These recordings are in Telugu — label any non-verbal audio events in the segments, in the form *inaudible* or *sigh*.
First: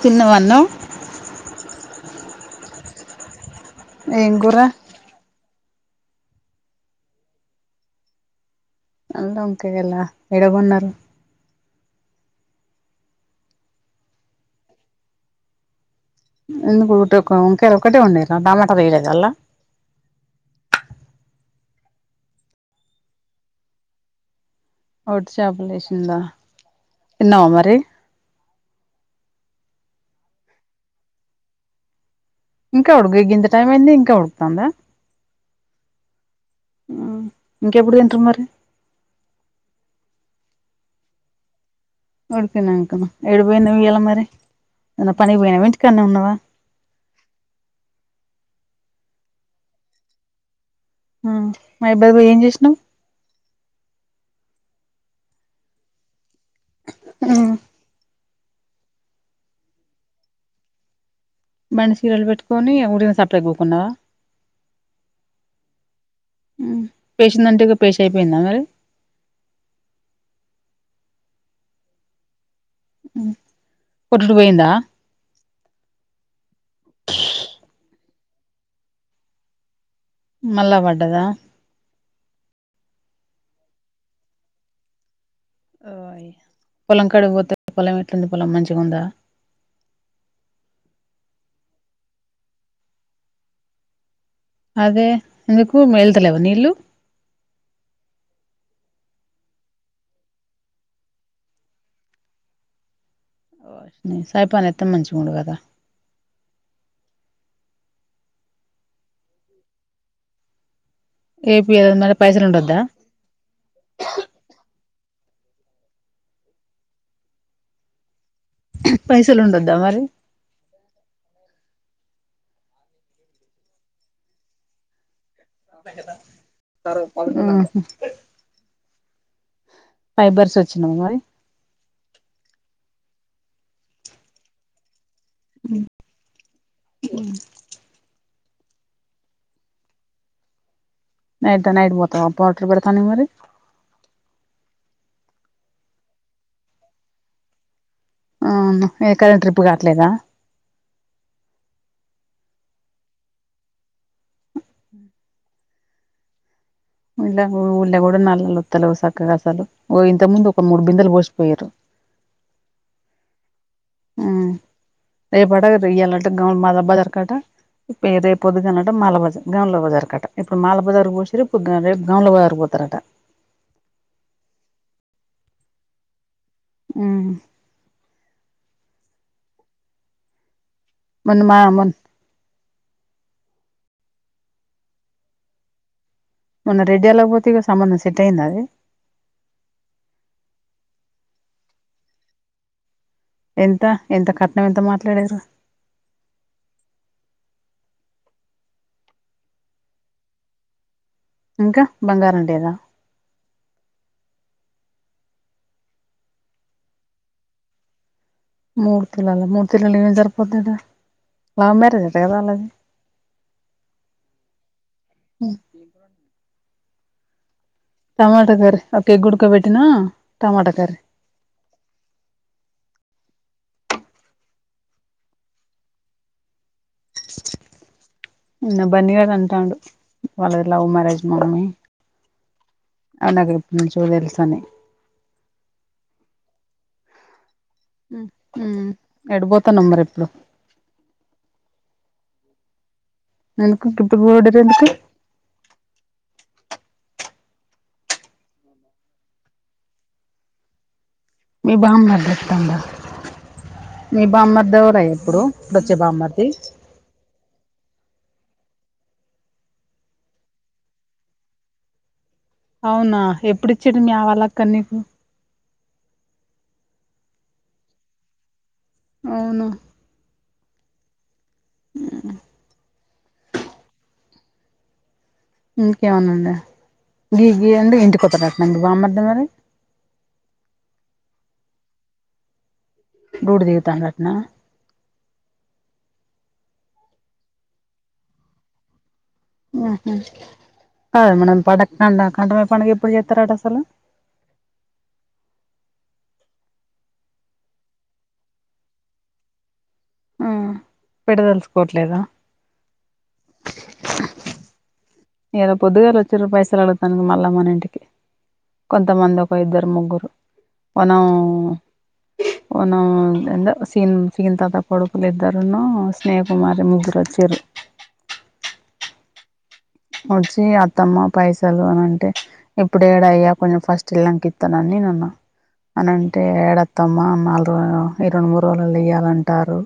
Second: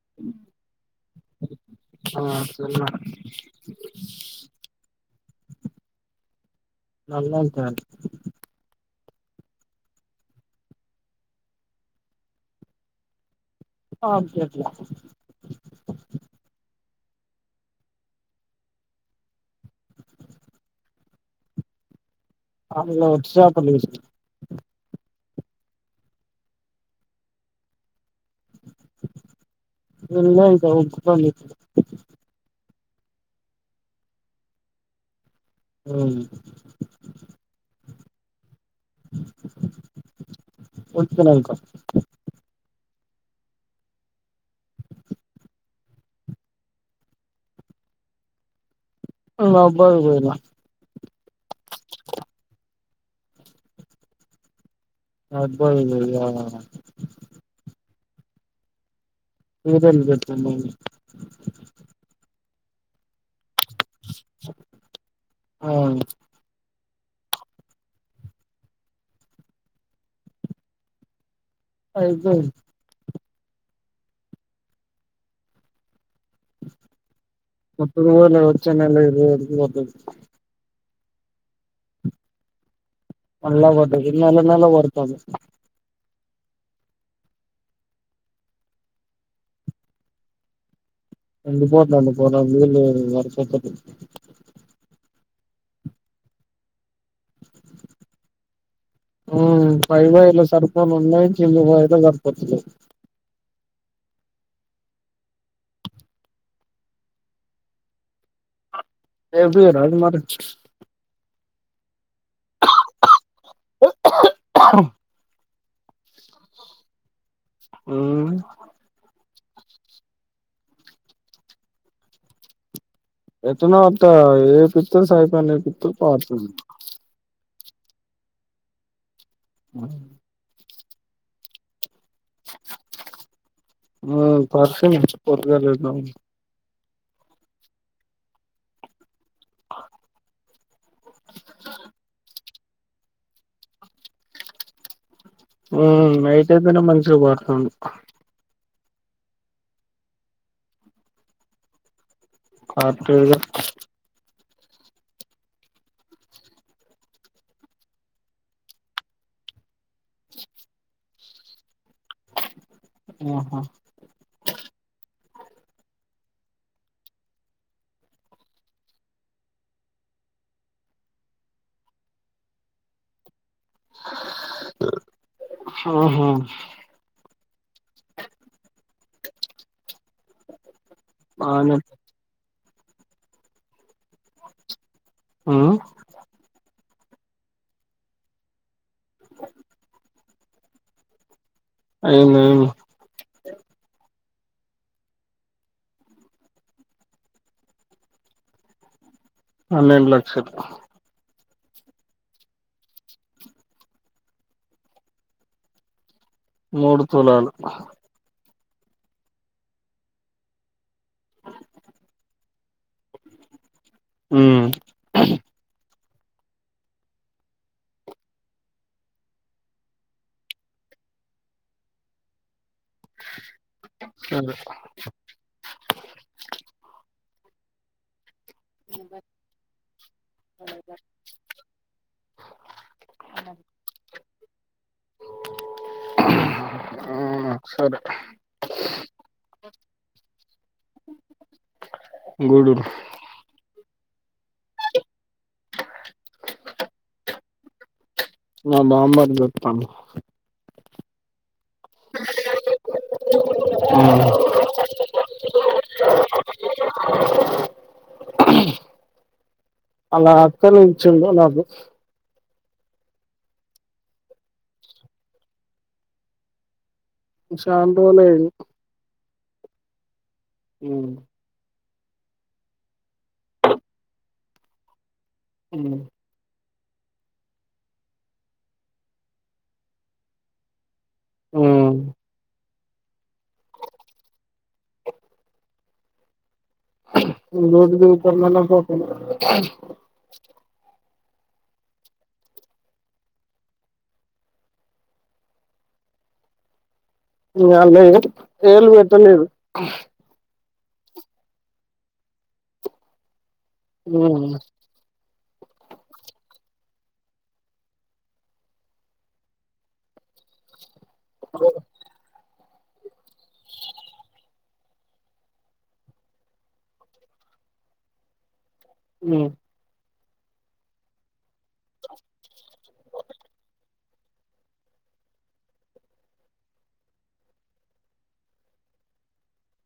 తిన్నవ అన్న *unintelligible* ఎం గూర నల్ల ఒంకయిల్ నల్ల ఒంకయిలా ఏడ గొన్నారు పంపియట్ల ఎందుకు ఉట్ ఒక వంకయిల్ ఒకటే ఒందిరా టమాటాలు వేయలేదల్లా అందులో ఒట్టి చాపలు వేస్ ఒట్టి చాపలేషిందా తిన్నావా మరి తిన్లా ఇంకా *unintelligible* ఇంకా ఉడుగు గింత టైం అయింది ఇంకా ఉడుకుతాందా ఆ ఇంకెప్పుడు తింటారు మరి *unintelligible* ఉడికినంకనా ఏడు పోయినవ్ ఇయాల మరి ఏమన పని వొయినవా ఇంటి కాన్నే ఉన్నావా అబ్బద్దుగదా ఆ మై బద్ వొయి ఎం చేసినావ్ అబ్బదు గదా *unintelligible* మనసిరల్ వెట్టుకొని ఊరిలా స గుకున్నా ఆ ఉ పేశిందంట గ పేశిఅయిపోయిందా మరి అయిపెన్ ఒడ్లు వొయిందా *unintelligible* మళ్ళా పడ్డదా మళ్ళ పడ్డది నెల్ల నెల్ల వడతాది పొలం కడి వొతే పొలం ఎట్లుంది పొలం మంచిగా ఉందా ఎండిపోతంది పొలం నీళ్ళు వరి చెట్లకు అదే ఎందుకు మేళ్తలేవ నీళ్ళు ఆ పై వైలో సరిపోలోనైయి కింద వైలో సరిపోతలే సరిపోనిత్తే మంచిగుండు గదా *unintelligible* ఎపియొద్ద మరి పైసల్ ఉండొద్దా ఆ పైసల్ ఉండొద్ద మరి ఎట్టనో అట్ట ఎపిత్తం సరిపోని పారుతుంది చ్చినవ మరి ఆ పర్స్ నుంచి పొద్దుగాల లేద్దం నైట్ నైట్ పొతవా పోటర్ పెడుతానికి మరి హు మ్ నైటైతెనే మంచిగ పరుతాంద్ అవునా ఎక్కడైనా ట్రిప్ కాట్లేదా కాట్లేదు ఇన్లా *unintelligible* గూడా నల్లలొత్తలెవ్ సక్కగా అసలు ఒ ఇంత ముందు ఒక ముడు బిందలు పోసి పోయిర్రు మ్ హ మ్ రేపట ఇయ్యాల్నాట గౌన్ మల బజార్ కట పె రేప్ పొద్దుగల్నాట మాల బజార్ గౌన్ల బజార్ కట ఇప్పుడు మాల బజార్కు పోసింర్రు ఇప్పుడు గౌ రెప్ గౌన్ల బజార్ క్ పో త్తరట హహా మ్ మొన్న మా బానే మొన్ ఆ మొన్న రెడ్యాలక్ పోతివ్ గా సంబంధం సెట్ అయింద అది అయింది అయింది ఎంత ఎంత కట్నం ఎంత మాట్లాడిర్రు పన్నెండు లక్షలు ఇంకా బంగారం లేదా ముడు తులాలు ముడు తులాల ముడు తులాలు ఎడ సరిపోతది లవ్ మ్యరేజ్ అట కద ఆళ్ళది మ్ *inaudible* టమాటా కర్రి ఒక్కెగుడకబెట్టినా టమాటా కర్రి సరె నిన్న బన్నీ గాడు అంటాండు వాళ్ళది లవ్ మ్యారేజ్ మమ్మి అది నాకు ఎప్పటి నుంచో తెలుసని అవునా మ్ హు ఎటుపోతానవ్ మరి ఇప్పుడు గుడూర్ ఎందుకు గిప్పుడు గూడూరెందుకు మా బామ్మర్ది ఒత్తాండు మీ బామ్మర్ది ఒత్తండ మీ బామ్మర్ది ఎవలయ్య ఇప్పుడు ఇప్పుడొచ్చే బామ్మర్ది వాళ్ళ అక్కనిచ్చిండు నాకు అవునా ఎప్పుడిచ్చిండు మీ ఆ వాళ్ళక్కన్ నీకు శాన్ రోలైంది అవునా మ్ ఆ ఇంకేమనుందా గి గి ఏండ్ ఇంటికొత్తడాట్నా మీ బామ్మర్ది మరి ఉ డూటీ దిగుతాండంట్నా డ్యూటీ దిగుతానడొ పోతనడో ఉహు కద్ మనం *unintelligible* కంఠమయ్యే పండుగ ఎప్పుడు చెత్తరట అసలు ఇయ్యళ్ళేట్ ఏళ్ళు పెట్టలేదు పెడ్ తెల్సుకోట్లేదా ఆ ఏదో పొద్దుగాల వొచ్చిరు పైసలు అడుగుతాను మళ్ళా మన ఇంటికి కొంత మంది ఒక ఇద్దరు ముగ్గురు పోన *unintelligible* వొన్ ఎంద సీన్ సీన్ తాత కొడుకులు ఇద్దరును స్నేహకుమారి ముగ్గురు వొచ్చిరు. ఉ వొచ్చి అత్తమ్మ పైసలు అని అంటే ఇప్పుడు ఏడ అయ్యా కొంచెం ఫస్ట్ చిల్లంక ఇత్తనని నేన్ అన్న అని అంటే ఏడ అత్తమ్మ నాలుగు ఈ రెండు మూడు రోజులు ఇయ్యాలంటారు.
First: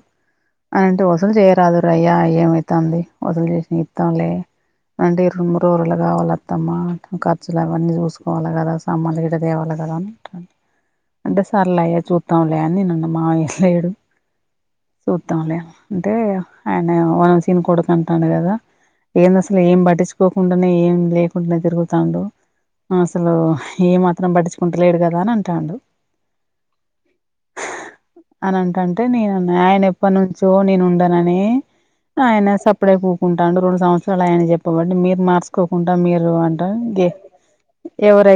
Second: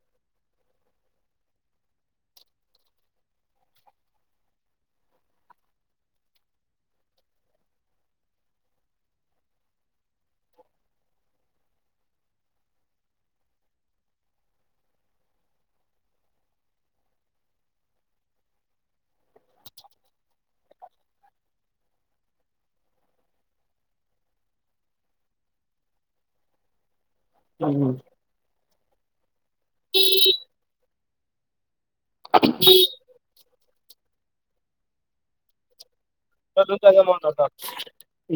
అంటే వసూలు చేయరాదురయ్య ఏమైతాంది వసూలు చేసి ఇత్తమ్లె అంటే ఇ రెండు మూడ్ రోజులల్ల కావాల అత్తమ్మ ఖర్చులు అవన్నీ చూసుకోవాలి గదా సామాన్లు గిట తేవాల గదా. అంటే సర్లయ్య చూద్దాంలే అని నేనన్న మాయ్య లెడు చూద్దాంలే అంటే ఆయన వనసీన్ కొడుకు అంటాండు గదా ఎందస్ లె ఏం పట్టిచ్చుకోకుండనే ఏం లేకుండ తిరుగుతాండు. అసలు ఏ మాత్రం పట్టించుకుంటలెడు గదా అని అంటాండు. ఉహు అంటే నేన్ అన్న ఆయన ఎప్పటినుంచో నేను ఉండనని ఆయన సప్పుడక కూకుంటాండు. రొండు సంవత్సరాలు ఆయన చెప్పబట్టి మీరు మర్సుకోకుండ మీరు వంట గే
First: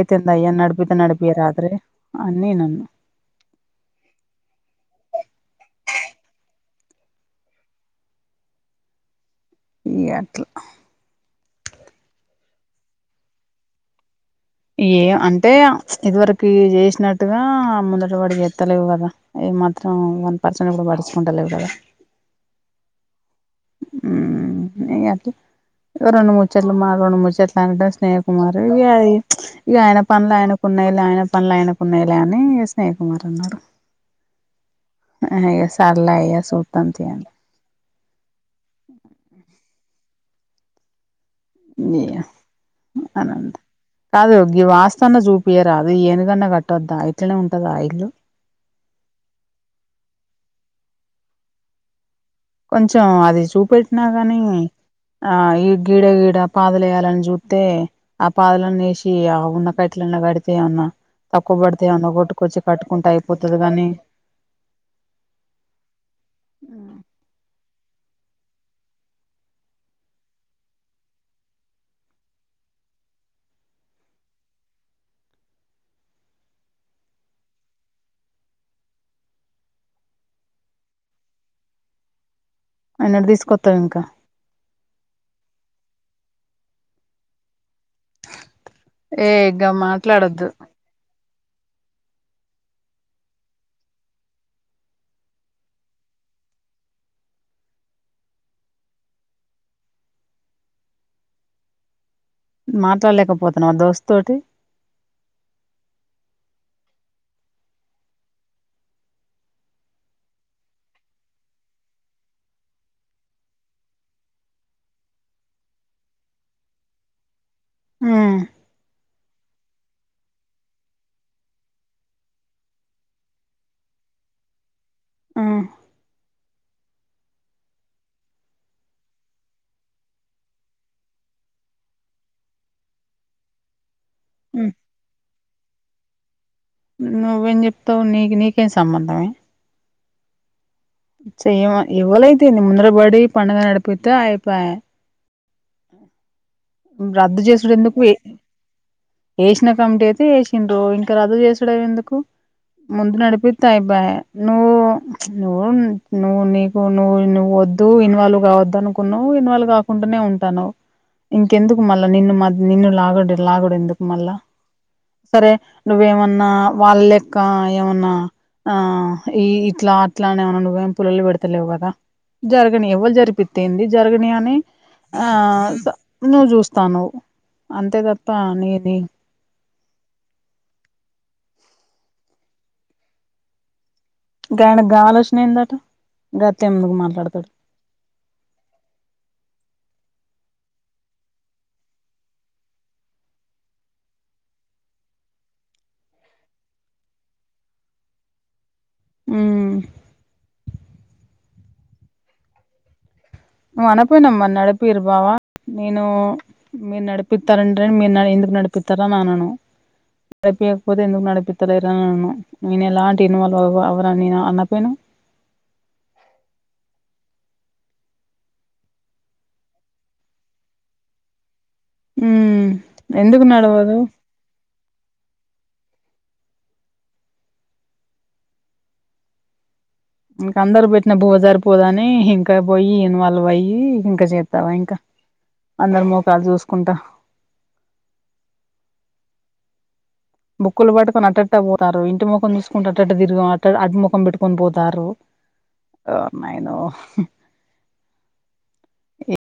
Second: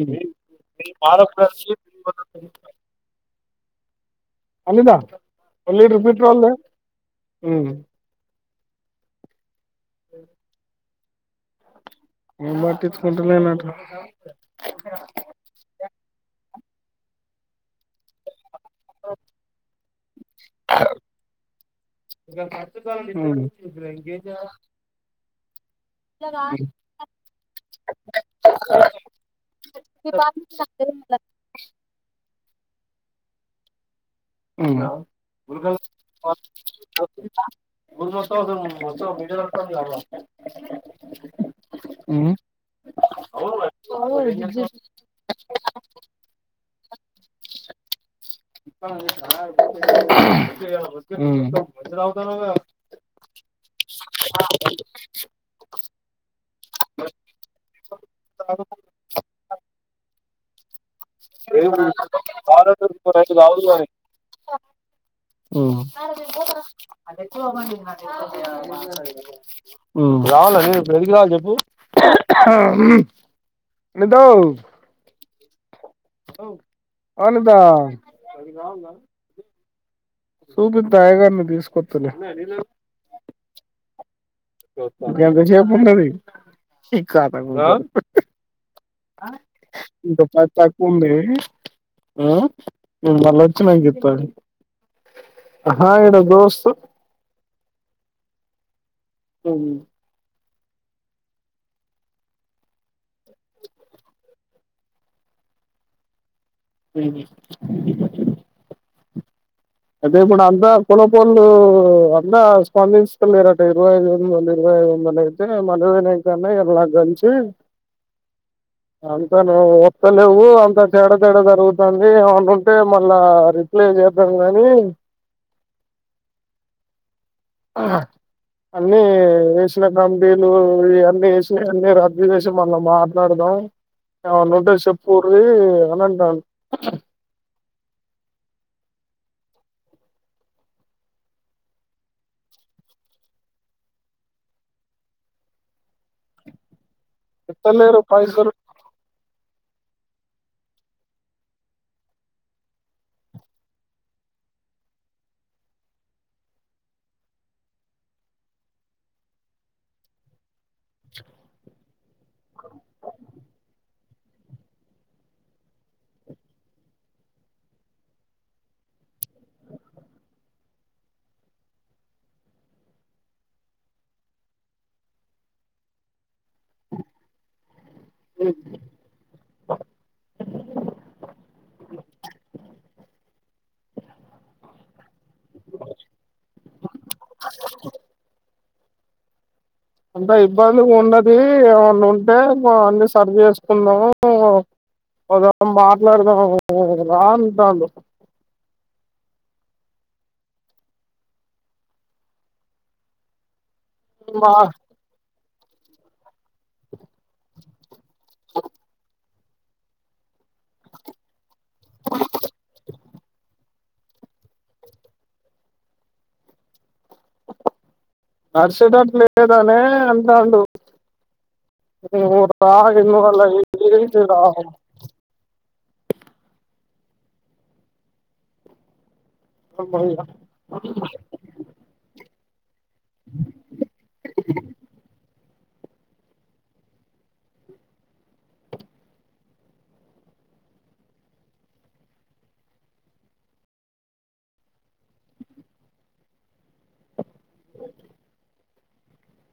ఉమ్. ఏందయ్యా నడిపితే నడిపియ్యారాద్రి ఆడపిల్లలకి అని నేన్ అన్ అల్లిందా ఓ లీటరు పెట్రోల్ ఉ ఈయట్ల మేం పట్టించుకుంట లేనంట ఏ అంటే ఇదివరకు చేసినట్టుగా ముందట పడిగ తలేవు గదా ఇ మాత్రం వన్ పర్సెంట్ గుడ పటిచుకుంటలేవు కదా. ఉమ్ ఇగ ఉ అట్లా రెండు ముచ్చట్లు మావి రెండు ముచ్చట్లు అంద స్నేహ కుమార్ ఇయాయి ఇగ ఆయన పనులు ఆయనకు ఉన్నాయిలే. ఆయన పనులు ఆయనకున్నాయిలే. అని స్నేహ కుమార్ అన్నాడు. ఇంగ ఇగ సర్లే ఇగ సూత్తం తీ అని *unintelligible* ని అనంద్ కాదుగి వాస్త్ అన్న జుపియరాదు ఏనుగన్నా కట్టొద్దా ఇట్లనే ఉంటదా ఇల్లు ఉ కొంచెం అది చూపెట్న గాని ఆ ఈ గీడ గీడ పాదలు వేయాలని జుత్తే ఆ పాదలన్న ఎషి ఆ ఉన్న కట్లన్న కడితే అన్న తక్కువబడితే అనగొట్టుకొచ్చి కట్టుకుంటే అయిపోతది గాని ఉ ఉమ్ రావాల నేను ఇప్పుడు ఏడీకి రావాలి చెప్పు లీద్దు ఓ వాలీద్ద చూపిత్త అయ్యగారిని తీసుకొత్తలే ఎన్నడ్ తీస్కొత్తవ్ ఇంకా ఎంతసేప్ ఉంటది ఈ కాలంలో ఏ ఇగ ఇంకా మాట్లాడొద్దు పద్ తక్కో ఉంది. మీర్ మల్లోచ్చినంక ఇత్త అహా ఈడ దోస్త్ మాట్లాడ్లేకపోతున్నావా దోస్తోటి హుహు అదే ఇప్పుడంతా కులపోళ్ళు అంత స్పందించుతలేరట ఇరవై ఐదు ఎన్లోలు ఇరవై ఆ ఎమ్మనైతే మనోల్ల నుంచన్న ఇగ లగ్గంచి ఉమ్ అంత నువ్వు ఒత్తలెవ్వు అంత తేడ తేడ జరుగుతాంది ఏమ్మానుంటే మళ్ళా రిప్లే చేద్దాం గనీ ఉమ్ ఆ అన్ని ఏసిన కమిటీలు ఇవన్నీ ఏసి అన్ని రద్దు జేసి మళ్ళ మాట్లాడుదాం. అ ఉమ్ ఏమన్నుంటే చెప్పుర్రి అన్ అంటాండ్ నువ్వేం జెప్తవ్ నీక్ నీకేం సంబంధమే చేయవ ఎవలైతేంది ముందర భడి పండగ నడిపిత్తె అయిపాయే రద్దు జేసుడు ఎందుకు ఇస్తలేరు ఏ పైసలు ఏస్ సిన కమిటీ అయితే ఏసిండ్రు ఇంకా రద్దు జేసుడం ఎందుకు ముందు నడిపిత్తె అయిపాయే నూవు నువ్ నువ్వు నీకు నువ్ నువ్వు ఒద్దు ఇన్వాల్వ్ గావద్దనుకున్నావ్ ఇన్వాల్ గాకుంటనే ఉన్ టానవ్ ఇంకెందుకు మళ్ళ నిన్ను మ నిన్ను లాగడ లాగడు ఎందుకు మళ్ళా సరే నువ్వేమన్నా వాళ్లెక్క ఏమన్నా ఆ ఈ ఇట్లా అట్లా అన్ ఏమన్న నువ్వేం పుల్లల్ పెడ్తలేవు గదా జరగని ఎవ్వల్ జరిపిత్తేంది జరగని అని ఆ నువ్ జూస్తానవ్ అంతే తప్ప నీది గాయనక్ గా ఆలోచన ఏందట గట్లెందుకు మాట్లాడ్తడ్ అంత ఇబ్బందిగుండది ఏమన్నుంటే మా అన్ని సర్ చేస్కుందాము ఒసార్ మాట్లాడ్కుందాము రా అంటాండు. మ్ నువ్ అనక్పోయినవ్ మా మరి నడిపీరు బావా నేను మీర్ నడిపిత్తారంటే మీర్ ఎందుక్ నడిపిత్తరన్ అనను నడిపియాకపోతే ఎందుకు నడిపిత్తాలేర్ అననను నేన్ ఎలాంటి ఇన్వాల్వ్ అవ్వ అవ్వనని అనక్పోయినవ్ నడ్సేటట్ లేదనే అంటాండు. ఉమ్ ఎందుకు నడవదు *unintelligible* ఇంక అందరు బెట్టిన బువ్వ జరిపోదని ఇం పొయ్యి ఇన్వాల్వ్ అయ్యి ఇంక జేత్తవ ఇంక అందర్ మోకాల్ జూస్కుంటా బుక్కుల్ వట్టుకొన్ అట్టెట్ట వోతారు ఇంటి ముఖం జూస్కుంట అట్టట్ట తిరిగ అ అట్ ముఖం పెట్టుకోన్ పోతారు. ఓర్ నైనో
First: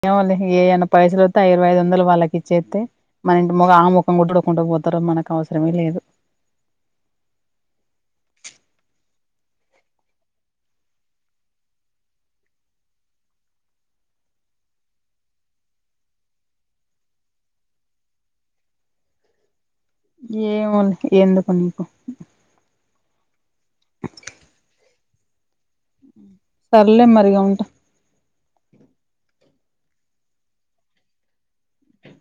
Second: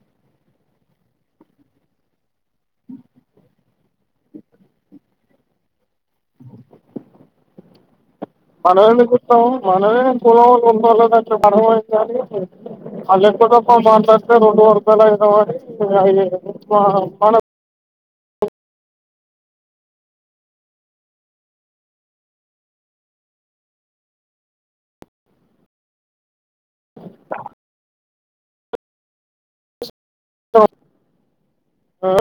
ఏమోలే ఏయన్న పైసలోత్తే ఆ ఇరవై ఐదు వందలు వాళ్ళకిచ్చేత్తే మన ఇంటి మొఖ ఆమె ముడ్డుడోకుంట పోతరో మనక్ అవసరమే లేదు. మనమెందుకుంటం మనదే పోవాలె *unintelligible* ఎక్కువతక్కువ మాట్లాడ్తే రెండు *unintelligible* ఏమోలె ఎందుకు నీకు సర్లే మరి ఇగ ఉంట ఆ